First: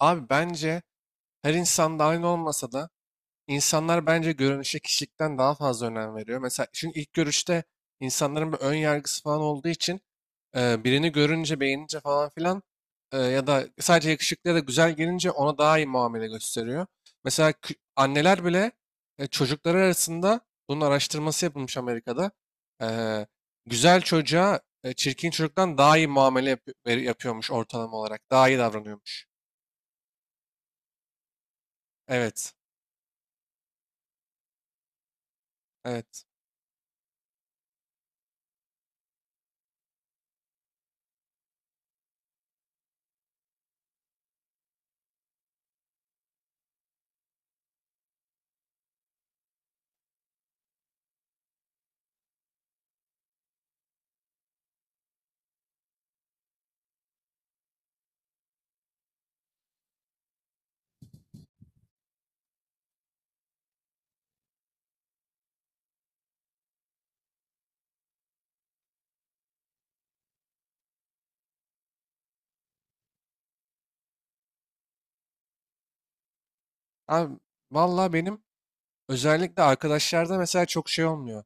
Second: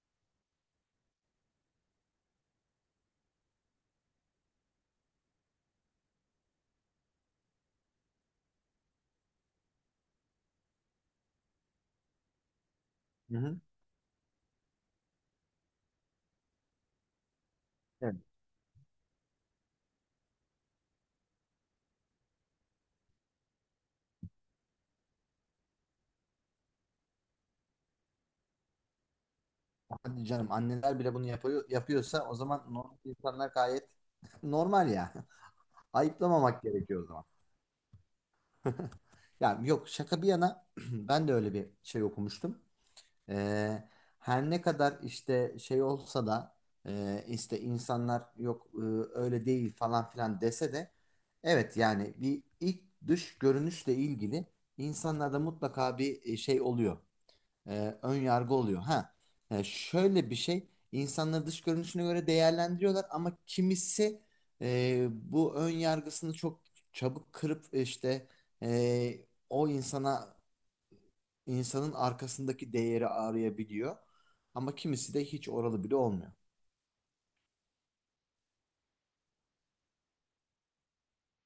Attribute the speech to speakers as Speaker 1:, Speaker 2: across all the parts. Speaker 1: Abi bence her insan da aynı olmasa da insanlar bence görünüşe kişilikten daha fazla önem veriyor. Mesela çünkü ilk görüşte insanların bir ön yargısı falan olduğu için birini görünce beğenince falan filan
Speaker 2: Hı
Speaker 1: ya
Speaker 2: hı.
Speaker 1: da sadece yakışıklı ya da güzel gelince ona daha iyi muamele gösteriyor. Mesela
Speaker 2: Evet.
Speaker 1: anneler bile çocukları arasında bunun araştırması yapılmış Amerika'da. E, Güzel çocuğa çirkin çocuktan daha iyi muamele yapıyormuş ortalama olarak. Daha iyi davranıyormuş.
Speaker 2: Hadi canım anneler bile bunu yapıyor, yapıyorsa o
Speaker 1: Evet.
Speaker 2: zaman normal insanlar gayet normal ya.
Speaker 1: Evet.
Speaker 2: Ayıplamamak gerekiyor o zaman. Ya yok, şaka bir yana, ben de öyle bir şey okumuştum. Ee, Her ne kadar işte şey olsa da işte insanlar yok, öyle değil falan filan dese de, evet yani bir ilk dış görünüşle ilgili insanlarda mutlaka bir şey oluyor. Ön yargı oluyor. Ha, şöyle bir şey, insanları dış görünüşüne göre değerlendiriyorlar ama kimisi bu ön yargısını çok çabuk kırıp işte o insana, insanın arkasındaki değeri arayabiliyor. Ama kimisi de hiç oralı bile olmuyor.
Speaker 1: Abi valla benim özellikle arkadaşlarda mesela çok şey olmuyor.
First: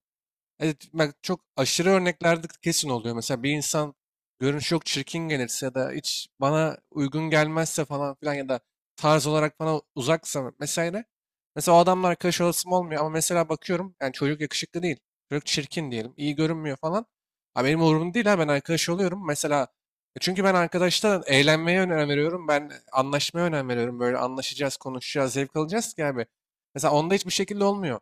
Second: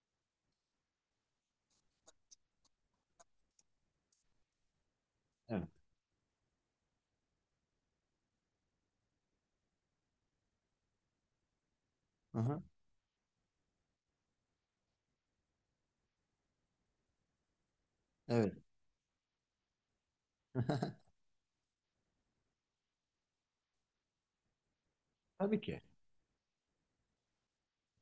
Speaker 1: Evet, bak çok aşırı örneklerde kesin oluyor. Mesela bir insan görünüş çok çirkin gelirse
Speaker 2: Evet.
Speaker 1: ya da hiç bana uygun gelmezse falan filan ya da tarz olarak bana uzaksa mesela mesela o adamla arkadaş
Speaker 2: Aha,
Speaker 1: olasım olmuyor ama mesela bakıyorum yani çocuk yakışıklı değil. Çocuk çirkin diyelim. İyi görünmüyor falan. Ha, benim umurumda değil ha ben
Speaker 2: evet.
Speaker 1: arkadaş oluyorum. Mesela çünkü ben arkadaşta eğlenmeye önem veriyorum. Ben anlaşmaya önem veriyorum. Böyle anlaşacağız, konuşacağız, zevk
Speaker 2: Tabii ki.
Speaker 1: alacağız ki abi. Mesela onda hiçbir şekilde olmuyor.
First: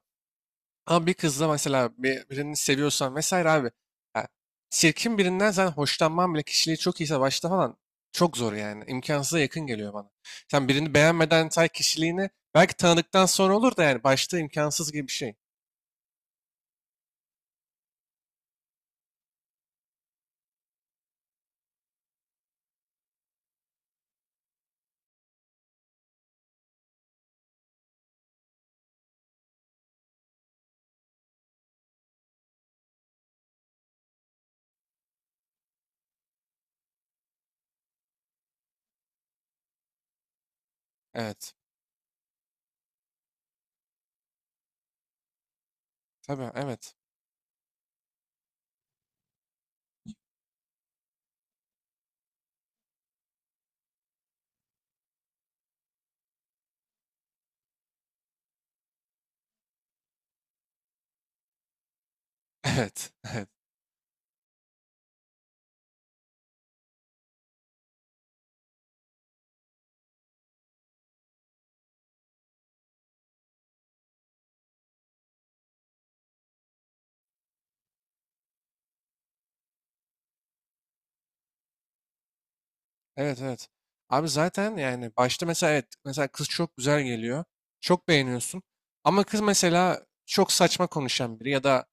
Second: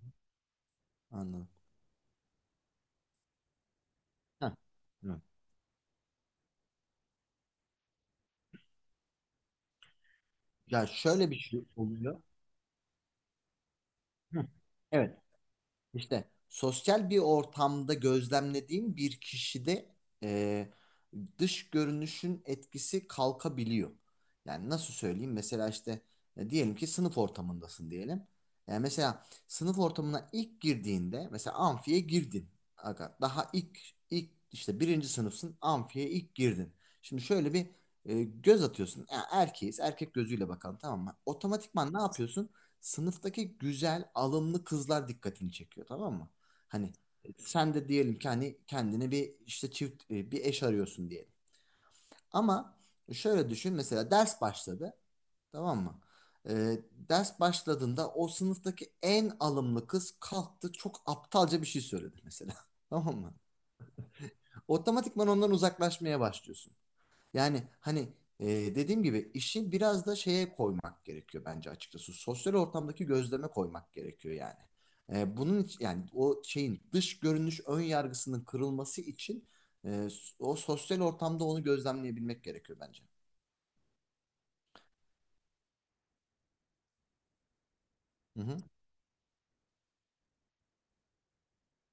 Speaker 1: Ama bir kızla
Speaker 2: Anladım.
Speaker 1: mesela birini seviyorsan vesaire abi. Ya
Speaker 2: Heh,
Speaker 1: çirkin
Speaker 2: evet.
Speaker 1: birinden sen hoşlanman bile kişiliği çok iyiyse başta falan çok zor yani. İmkansıza yakın geliyor bana. Sen
Speaker 2: Ya
Speaker 1: birini
Speaker 2: şöyle bir
Speaker 1: beğenmeden
Speaker 2: şey
Speaker 1: say
Speaker 2: oluyor.
Speaker 1: kişiliğini, belki tanıdıktan sonra olur da yani başta
Speaker 2: Heh,
Speaker 1: imkansız gibi bir
Speaker 2: evet.
Speaker 1: şey.
Speaker 2: İşte sosyal bir ortamda gözlemlediğim bir kişide e, dış görünüşün etkisi kalkabiliyor. Yani nasıl söyleyeyim? Mesela işte, diyelim ki sınıf ortamındasın diyelim. Yani mesela sınıf ortamına ilk girdiğinde mesela amfiye girdin. Aga, daha ilk işte birinci sınıfsın, amfiye ilk girdin. Şimdi şöyle bir göz atıyorsun. Ya erkeğiz, erkek gözüyle bakalım, tamam mı?
Speaker 1: Evet.
Speaker 2: Otomatikman ne yapıyorsun? Sınıftaki güzel, alımlı kızlar dikkatini çekiyor, tamam mı?
Speaker 1: Tabii
Speaker 2: Hani
Speaker 1: evet.
Speaker 2: sen de diyelim ki hani kendine bir işte çift bir eş arıyorsun diyelim. Ama şöyle düşün, mesela ders başladı, tamam mı? Ders başladığında o sınıftaki en alımlı kız kalktı, çok aptalca bir şey söyledi mesela.
Speaker 1: Evet.
Speaker 2: Tamam mı?
Speaker 1: Evet.
Speaker 2: Otomatikman ondan uzaklaşmaya başlıyorsun. Yani hani, dediğim gibi işi biraz da şeye koymak gerekiyor bence, açıkçası. Sosyal ortamdaki gözleme koymak gerekiyor yani. Bunun için, yani o şeyin dış görünüş ön yargısının kırılması için e, o sosyal ortamda onu gözlemleyebilmek gerekiyor bence.
Speaker 1: Evet, evet. Abi zaten yani başta mesela evet mesela kız çok güzel geliyor. Çok
Speaker 2: Hı hı.
Speaker 1: beğeniyorsun. Ama kız mesela çok saçma konuşan biri ya da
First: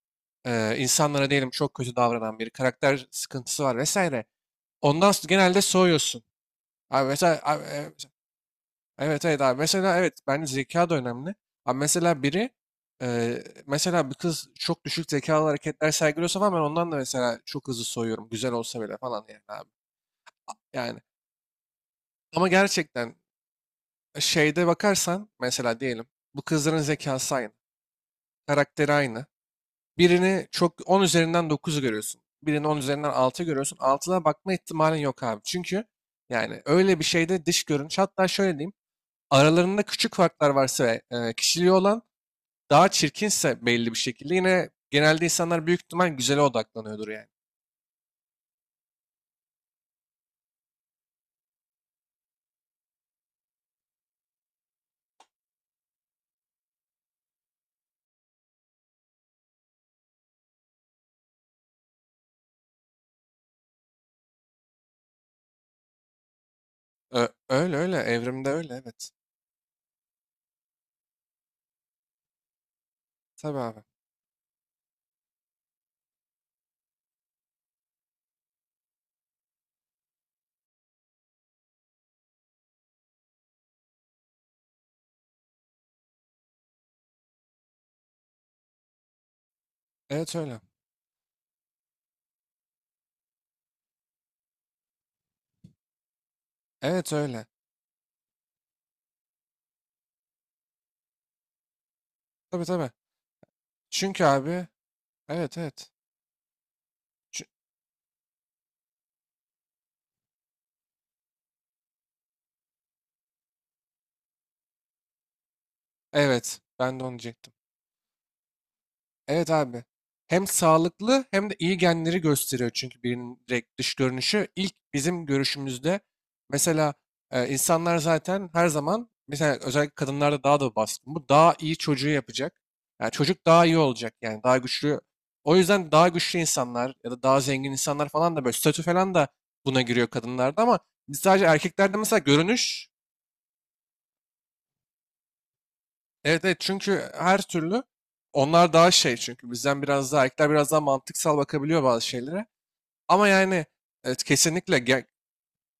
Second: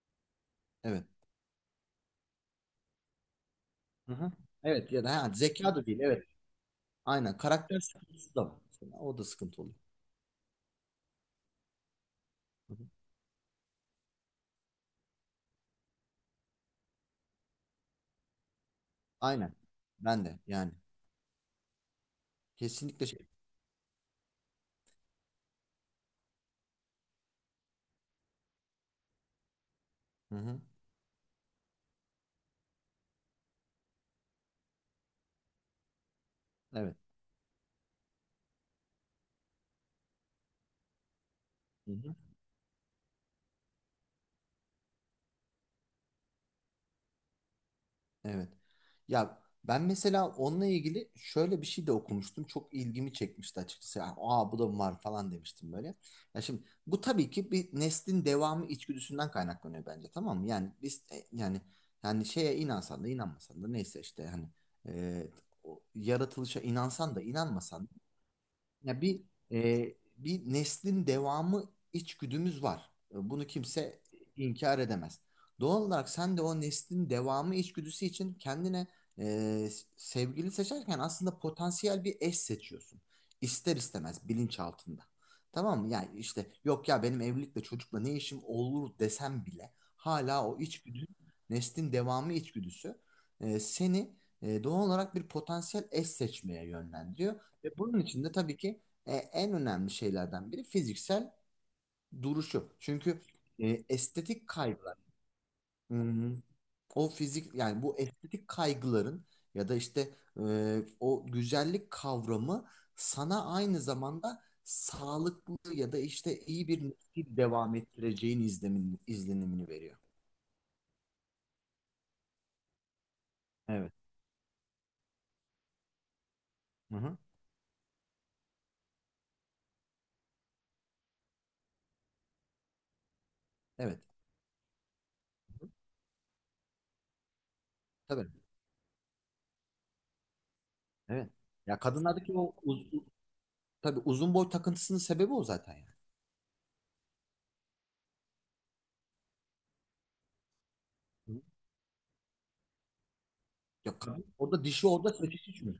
Speaker 2: Evet.
Speaker 1: insanlara diyelim çok kötü davranan biri. Karakter sıkıntısı var
Speaker 2: Hı
Speaker 1: vesaire.
Speaker 2: hı. Evet ya
Speaker 1: Ondan
Speaker 2: da ha,
Speaker 1: genelde
Speaker 2: zeka da değil,
Speaker 1: soğuyorsun.
Speaker 2: evet.
Speaker 1: Abi
Speaker 2: Aynen,
Speaker 1: mesela abi,
Speaker 2: karakter
Speaker 1: e,
Speaker 2: sıkıntısı da var mesela. O da
Speaker 1: evet evet abi
Speaker 2: sıkıntı oluyor.
Speaker 1: mesela evet bence zeka da önemli. Abi mesela biri
Speaker 2: Hı hı.
Speaker 1: mesela bir kız çok düşük zekalı hareketler sergiliyorsa falan ben ondan da mesela çok hızlı soğuyorum. Güzel olsa bile falan yani
Speaker 2: Aynen.
Speaker 1: abi.
Speaker 2: Ben de yani
Speaker 1: Yani ama
Speaker 2: kesinlikle
Speaker 1: gerçekten
Speaker 2: şey.
Speaker 1: şeyde bakarsan mesela diyelim bu kızların zekası aynı, karakteri aynı.
Speaker 2: Hı
Speaker 1: Birini
Speaker 2: hı.
Speaker 1: çok 10 üzerinden dokuzu görüyorsun. Birini 10 üzerinden 6 görüyorsun. 6'da bakma ihtimalin yok abi. Çünkü yani
Speaker 2: Evet.
Speaker 1: öyle bir şeyde dış görünüş hatta şöyle diyeyim aralarında küçük farklar varsa ve kişiliği
Speaker 2: Hı
Speaker 1: olan
Speaker 2: hı.
Speaker 1: daha çirkinse belli bir şekilde yine genelde insanlar büyük ihtimal güzele odaklanıyordur yani.
Speaker 2: Evet. Ya ben mesela onunla ilgili şöyle bir şey de okumuştum. Çok ilgimi çekmişti, açıkçası. Ya, aa, bu da mı var falan demiştim böyle. Ya şimdi bu tabii ki bir neslin devamı içgüdüsünden kaynaklanıyor bence, tamam mı? Yani biz yani şeye inansan da inanmasan da, neyse işte, hani e, o yaratılışa inansan da
Speaker 1: Öyle
Speaker 2: inanmasan,
Speaker 1: öyle evrimde öyle
Speaker 2: ya
Speaker 1: evet.
Speaker 2: bir bir neslin devamı içgüdümüz var. E, bunu
Speaker 1: Tabii abi.
Speaker 2: kimse inkar edemez. Doğal olarak sen de o neslin devamı içgüdüsü için kendine e, sevgili seçerken aslında potansiyel bir eş seçiyorsun. İster istemez bilinçaltında. Tamam mı? Yani işte yok ya, benim evlilikle çocukla ne işim olur desem bile
Speaker 1: Evet
Speaker 2: hala
Speaker 1: öyle.
Speaker 2: o içgüdü, neslin devamı içgüdüsü seni doğal olarak bir potansiyel eş seçmeye
Speaker 1: Evet
Speaker 2: yönlendiriyor.
Speaker 1: öyle.
Speaker 2: Ve bunun içinde tabii ki en önemli şeylerden biri fiziksel
Speaker 1: Tabii
Speaker 2: duruşu.
Speaker 1: tabii.
Speaker 2: Çünkü
Speaker 1: Çünkü
Speaker 2: estetik
Speaker 1: abi
Speaker 2: kaygılar,
Speaker 1: evet evet.
Speaker 2: hmm, o fizik, yani bu estetik kaygıların ya da işte o güzellik kavramı sana aynı zamanda sağlıklı ya da işte
Speaker 1: Evet,
Speaker 2: iyi bir
Speaker 1: ben de onu
Speaker 2: nesil
Speaker 1: diyecektim.
Speaker 2: devam ettireceğin izlemin,
Speaker 1: Evet
Speaker 2: izlenimini
Speaker 1: abi.
Speaker 2: veriyor.
Speaker 1: Hem sağlıklı hem de iyi genleri gösteriyor çünkü birinin direkt
Speaker 2: Evet.
Speaker 1: dış görünüşü. İlk bizim görüşümüzde mesela
Speaker 2: Hı hı.
Speaker 1: insanlar zaten her zaman mesela özellikle kadınlarda daha da baskın. Bu daha iyi çocuğu yapacak. Yani çocuk daha iyi
Speaker 2: Evet.
Speaker 1: olacak yani daha güçlü. O yüzden daha güçlü insanlar ya da daha zengin insanlar
Speaker 2: Tabii.
Speaker 1: falan da böyle statü falan da buna giriyor kadınlarda ama biz
Speaker 2: Evet.
Speaker 1: sadece
Speaker 2: Ya
Speaker 1: erkeklerde mesela
Speaker 2: kadınlardaki o
Speaker 1: görünüş.
Speaker 2: tabii uzun boy takıntısının sebebi o zaten, yani.
Speaker 1: Evet evet çünkü her türlü onlar daha şey çünkü bizden biraz daha erkekler biraz daha mantıksal bakabiliyor bazı şeylere. Ama yani
Speaker 2: Yok,
Speaker 1: evet,
Speaker 2: kadın orada, dişi orada seçici çünkü.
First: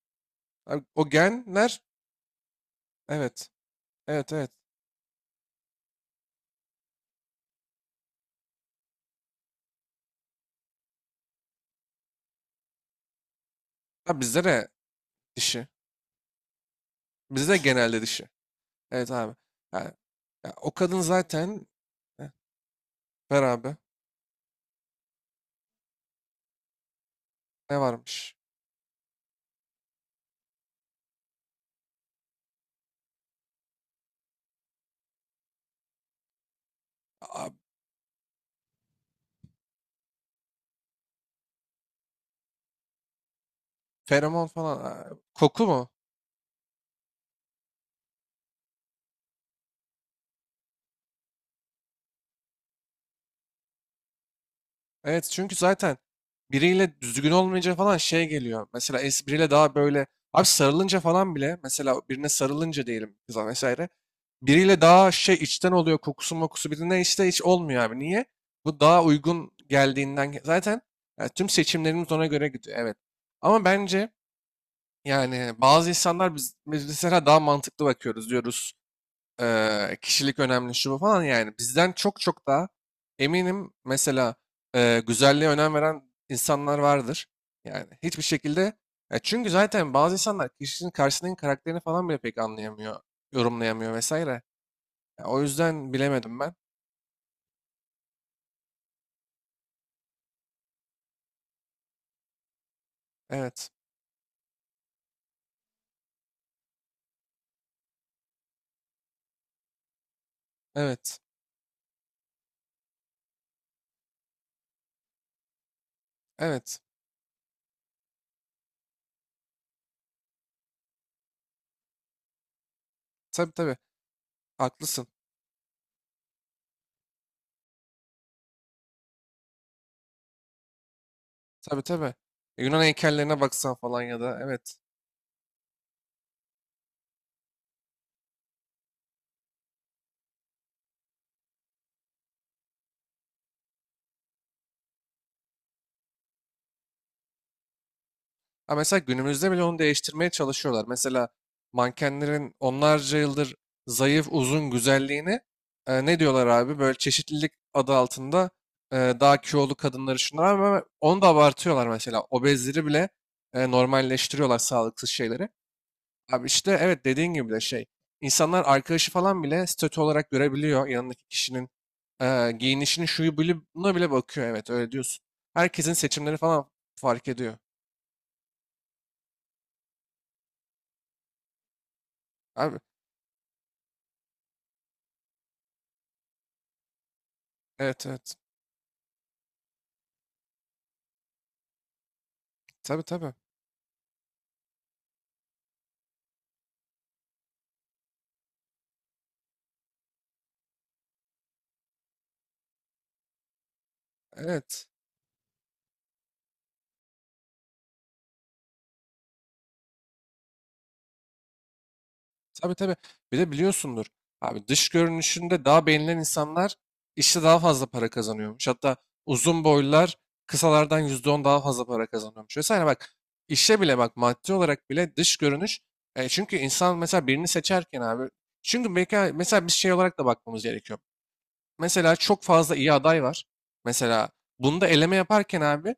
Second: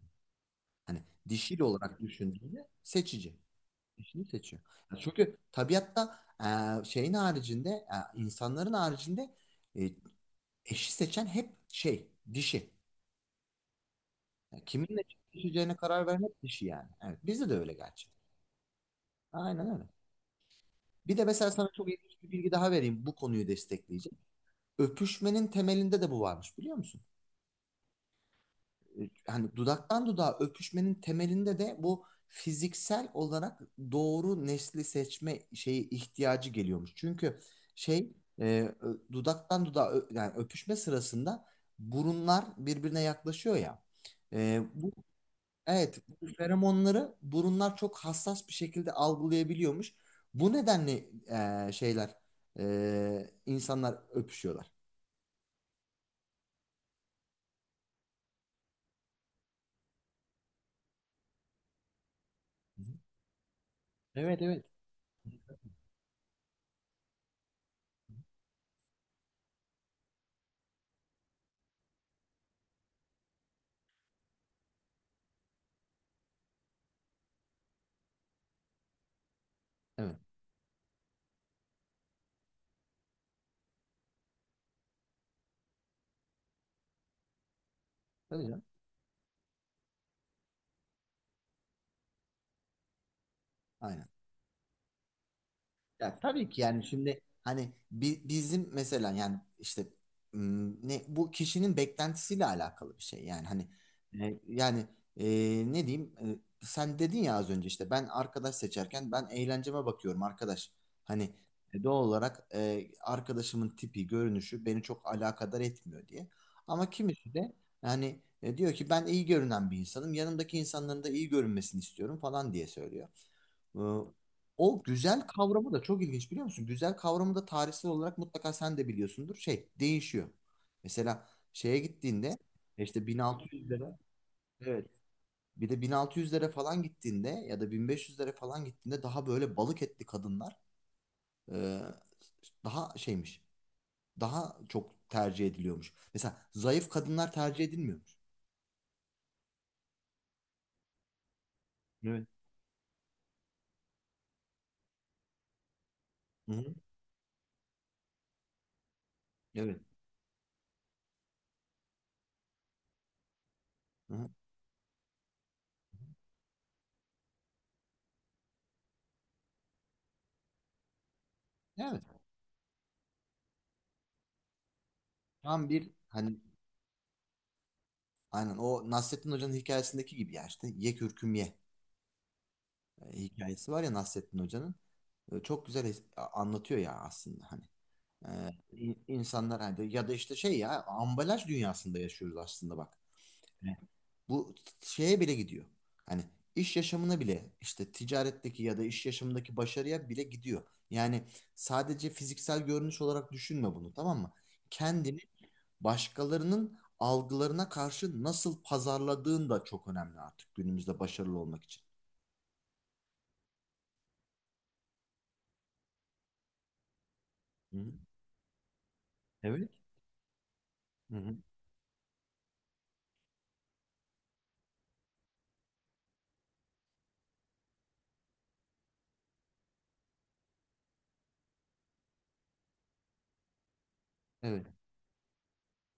Speaker 1: abi
Speaker 2: Hani
Speaker 1: o
Speaker 2: dişil
Speaker 1: genler
Speaker 2: olarak düşündüğünde seçici.
Speaker 1: evet
Speaker 2: Dişini
Speaker 1: evet evet.
Speaker 2: seçiyor. Ya çünkü tabiatta şeyin haricinde, insanların haricinde, e, eşi seçen hep şey dişi.
Speaker 1: Abi bizde
Speaker 2: Yani
Speaker 1: de
Speaker 2: kiminle
Speaker 1: dişi.
Speaker 2: eşleşeceğine karar vermek dişi yani. Evet, bizde
Speaker 1: Bizde
Speaker 2: de
Speaker 1: de
Speaker 2: öyle
Speaker 1: genelde
Speaker 2: gerçi.
Speaker 1: dişi. Evet abi.
Speaker 2: Aynen öyle.
Speaker 1: Yani, ya o kadın
Speaker 2: Bir de mesela
Speaker 1: zaten.
Speaker 2: sana çok ilginç
Speaker 1: Heh,
Speaker 2: bir bilgi daha vereyim, bu
Speaker 1: ver
Speaker 2: konuyu
Speaker 1: abi
Speaker 2: destekleyecek. Öpüşmenin temelinde de bu varmış, biliyor musun?
Speaker 1: ne varmış?
Speaker 2: Hani dudaktan dudağa öpüşmenin temelinde de bu fiziksel olarak doğru nesli seçme şeyi ihtiyacı geliyormuş. Çünkü
Speaker 1: Aa,
Speaker 2: şey, e, dudaktan dudağa yani öpüşme sırasında burunlar birbirine yaklaşıyor ya.
Speaker 1: feromon
Speaker 2: E,
Speaker 1: falan.
Speaker 2: bu
Speaker 1: Aa, koku mu?
Speaker 2: Evet, bu feromonları burunlar çok hassas bir şekilde algılayabiliyormuş. Bu nedenle şeyler, insanlar öpüşüyorlar.
Speaker 1: Evet çünkü zaten biriyle düzgün olmayınca falan şey geliyor. Mesela biriyle daha böyle abi sarılınca falan bile mesela birine
Speaker 2: Hı
Speaker 1: sarılınca
Speaker 2: hı.
Speaker 1: diyelim kıza vesaire.
Speaker 2: Evet evet.
Speaker 1: Biriyle daha şey içten oluyor kokusu mokusu birine işte hiç olmuyor abi. Niye? Bu daha uygun geldiğinden zaten yani tüm seçimlerimiz ona göre gidiyor evet. Ama bence yani bazı insanlar biz mesela daha mantıklı bakıyoruz diyoruz.
Speaker 2: Evet.
Speaker 1: Kişilik önemli şu bu falan yani bizden çok çok daha eminim mesela güzelliğe önem veren insanlar vardır. Yani hiçbir
Speaker 2: Tabii
Speaker 1: şekilde,
Speaker 2: canım.
Speaker 1: ya çünkü zaten bazı insanlar kişinin karşısındaki karakterini falan bile pek anlayamıyor, yorumlayamıyor
Speaker 2: Aynen.
Speaker 1: vesaire. Ya o yüzden
Speaker 2: Ya
Speaker 1: bilemedim
Speaker 2: tabii
Speaker 1: ben.
Speaker 2: ki, yani şimdi hani bizim mesela, yani işte ne, bu kişinin beklentisiyle alakalı bir şey. Yani hani
Speaker 1: Evet.
Speaker 2: yani e, ne diyeyim, sen dedin ya az önce, işte ben arkadaş seçerken ben eğlenceme bakıyorum arkadaş.
Speaker 1: Evet.
Speaker 2: Hani doğal olarak arkadaşımın tipi, görünüşü beni çok alakadar etmiyor diye.
Speaker 1: Evet.
Speaker 2: Ama kimisi de yani diyor ki, ben iyi görünen bir insanım, yanımdaki insanların da iyi görünmesini istiyorum falan diye söylüyor.
Speaker 1: Tabii tabii.
Speaker 2: Ee, O
Speaker 1: Haklısın.
Speaker 2: güzel kavramı da çok ilginç, biliyor musun? Güzel kavramı da tarihsel olarak mutlaka sen de biliyorsundur. Şey değişiyor. Mesela şeye
Speaker 1: Tabii tabii.
Speaker 2: gittiğinde,
Speaker 1: Yunan
Speaker 2: işte
Speaker 1: heykellerine baksan
Speaker 2: 1600'lere,
Speaker 1: falan ya da evet.
Speaker 2: evet, bir de 1600'lere falan gittiğinde ya da 1500'lere falan gittiğinde daha böyle balık etli kadınlar e, daha şeymiş. Daha çok tercih ediliyormuş. Mesela zayıf kadınlar tercih edilmiyormuş.
Speaker 1: Ha mesela günümüzde bile onu değiştirmeye çalışıyorlar. Mesela
Speaker 2: Evet.
Speaker 1: mankenlerin onlarca yıldır zayıf, uzun güzelliğini ne diyorlar
Speaker 2: Hı-hı.
Speaker 1: abi? Böyle çeşitlilik adı altında daha kilolu
Speaker 2: Evet.
Speaker 1: kadınları şunlar ama onu da abartıyorlar mesela. Obezleri bile
Speaker 2: Hı-hı.
Speaker 1: normalleştiriyorlar sağlıksız şeyleri. Abi işte evet dediğin gibi de şey. İnsanlar arkadaşı falan bile statü olarak görebiliyor. Yanındaki kişinin
Speaker 2: Evet.
Speaker 1: giyinişini şuyu bile buna bile bakıyor. Evet öyle diyorsun.
Speaker 2: Tam bir
Speaker 1: Herkesin seçimleri
Speaker 2: hani,
Speaker 1: falan fark ediyor.
Speaker 2: aynen o Nasrettin Hoca'nın hikayesindeki gibi ya, işte ye kürküm ye.
Speaker 1: Abi
Speaker 2: Hikayesi var ya Nasrettin Hoca'nın. E, çok güzel anlatıyor ya, aslında hani.
Speaker 1: evet evet.
Speaker 2: E, insanlar hani, ya da işte şey, ya ambalaj dünyasında yaşıyoruz aslında, bak.
Speaker 1: Tabii tabii.
Speaker 2: Evet. Bu şeye bile gidiyor. Hani iş yaşamına bile, işte ticaretteki ya da iş yaşamındaki başarıya bile gidiyor. Yani sadece fiziksel görünüş olarak düşünme bunu, tamam mı?
Speaker 1: Evet.
Speaker 2: Kendini başkalarının algılarına karşı nasıl pazarladığın da çok önemli artık günümüzde başarılı olmak için.
Speaker 1: Tabii tabii. Bir de biliyorsundur. Abi dış görünüşünde daha beğenilen insanlar işte daha
Speaker 2: Hı hı.
Speaker 1: fazla para kazanıyormuş. Hatta uzun
Speaker 2: Evet.
Speaker 1: boylular kısalardan
Speaker 2: Hı
Speaker 1: yüzde
Speaker 2: hı.
Speaker 1: on daha fazla para kazanıyormuş. Vesaire bak işe bile bak maddi olarak bile dış görünüş. Çünkü insan mesela birini seçerken abi. Çünkü belki mesela bir şey olarak da bakmamız gerekiyor. Mesela çok fazla iyi aday var. Mesela
Speaker 2: Evet.
Speaker 1: bunda eleme yaparken abi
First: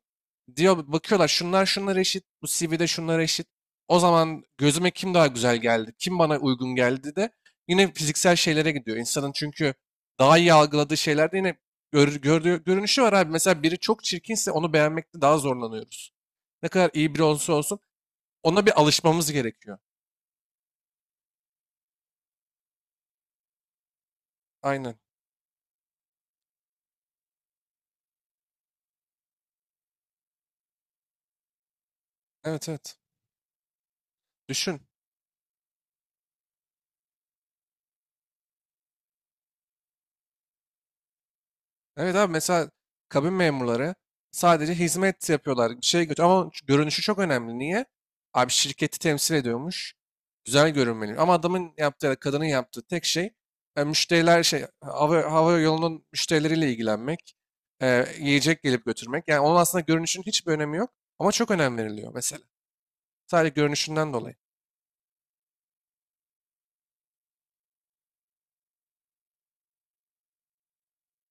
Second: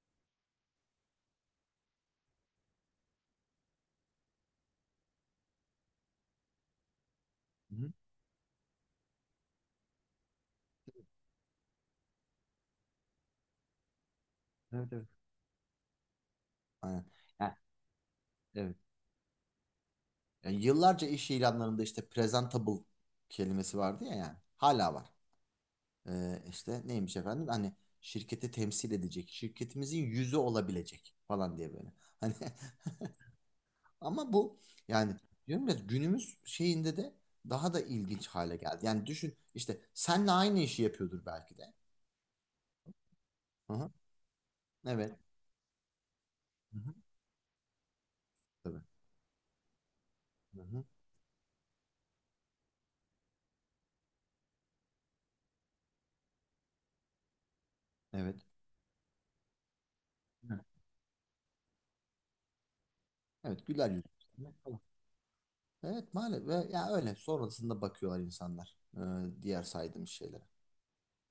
Speaker 1: diyor bakıyorlar şunlar şunlar eşit, bu CV'de şunlar eşit. O zaman gözüme kim daha güzel geldi, kim bana uygun geldi de
Speaker 2: Hı-hı.
Speaker 1: yine fiziksel şeylere gidiyor. İnsanın çünkü daha iyi algıladığı şeylerde yine görünüşü var abi. Mesela biri çok çirkinse onu
Speaker 2: Evet evet.
Speaker 1: beğenmekte daha zorlanıyoruz. Ne kadar
Speaker 2: Aynen.
Speaker 1: iyi biri olsa
Speaker 2: Yani,
Speaker 1: olsun ona
Speaker 2: evet.
Speaker 1: bir alışmamız gerekiyor.
Speaker 2: Yani yıllarca iş ilanlarında işte presentable kelimesi vardı ya yani. Hala
Speaker 1: Aynen.
Speaker 2: var. İşte neymiş efendim? Hani şirketi temsil edecek, şirketimizin yüzü olabilecek falan diye böyle. Hani
Speaker 1: Evet evet.
Speaker 2: ama bu
Speaker 1: Düşün.
Speaker 2: yani, diyorum ya günümüz şeyinde de daha da ilginç hale geldi. Yani düşün, işte senle aynı işi yapıyordur belki de.
Speaker 1: Evet abi mesela kabin
Speaker 2: Hı-hı.
Speaker 1: memurları sadece
Speaker 2: Evet.
Speaker 1: hizmet yapıyorlar. Bir şey götür ama şu
Speaker 2: Hı-hı.
Speaker 1: görünüşü çok önemli. Niye? Abi
Speaker 2: Tabii.
Speaker 1: şirketi temsil ediyormuş. Güzel
Speaker 2: Hı-hı.
Speaker 1: görünmeli. Ama adamın yaptığı, ya da kadının yaptığı tek şey müşteriler şey hava yolunun müşterileriyle ilgilenmek,
Speaker 2: Evet.
Speaker 1: yiyecek gelip götürmek. Yani onun aslında görünüşün hiçbir önemi yok ama çok önem veriliyor mesela. Sadece
Speaker 2: Evet. Güler yüz.
Speaker 1: görünüşünden dolayı.
Speaker 2: Evet maalesef, ve ya öyle sonrasında bakıyorlar insanlar diğer saydığım şeylere.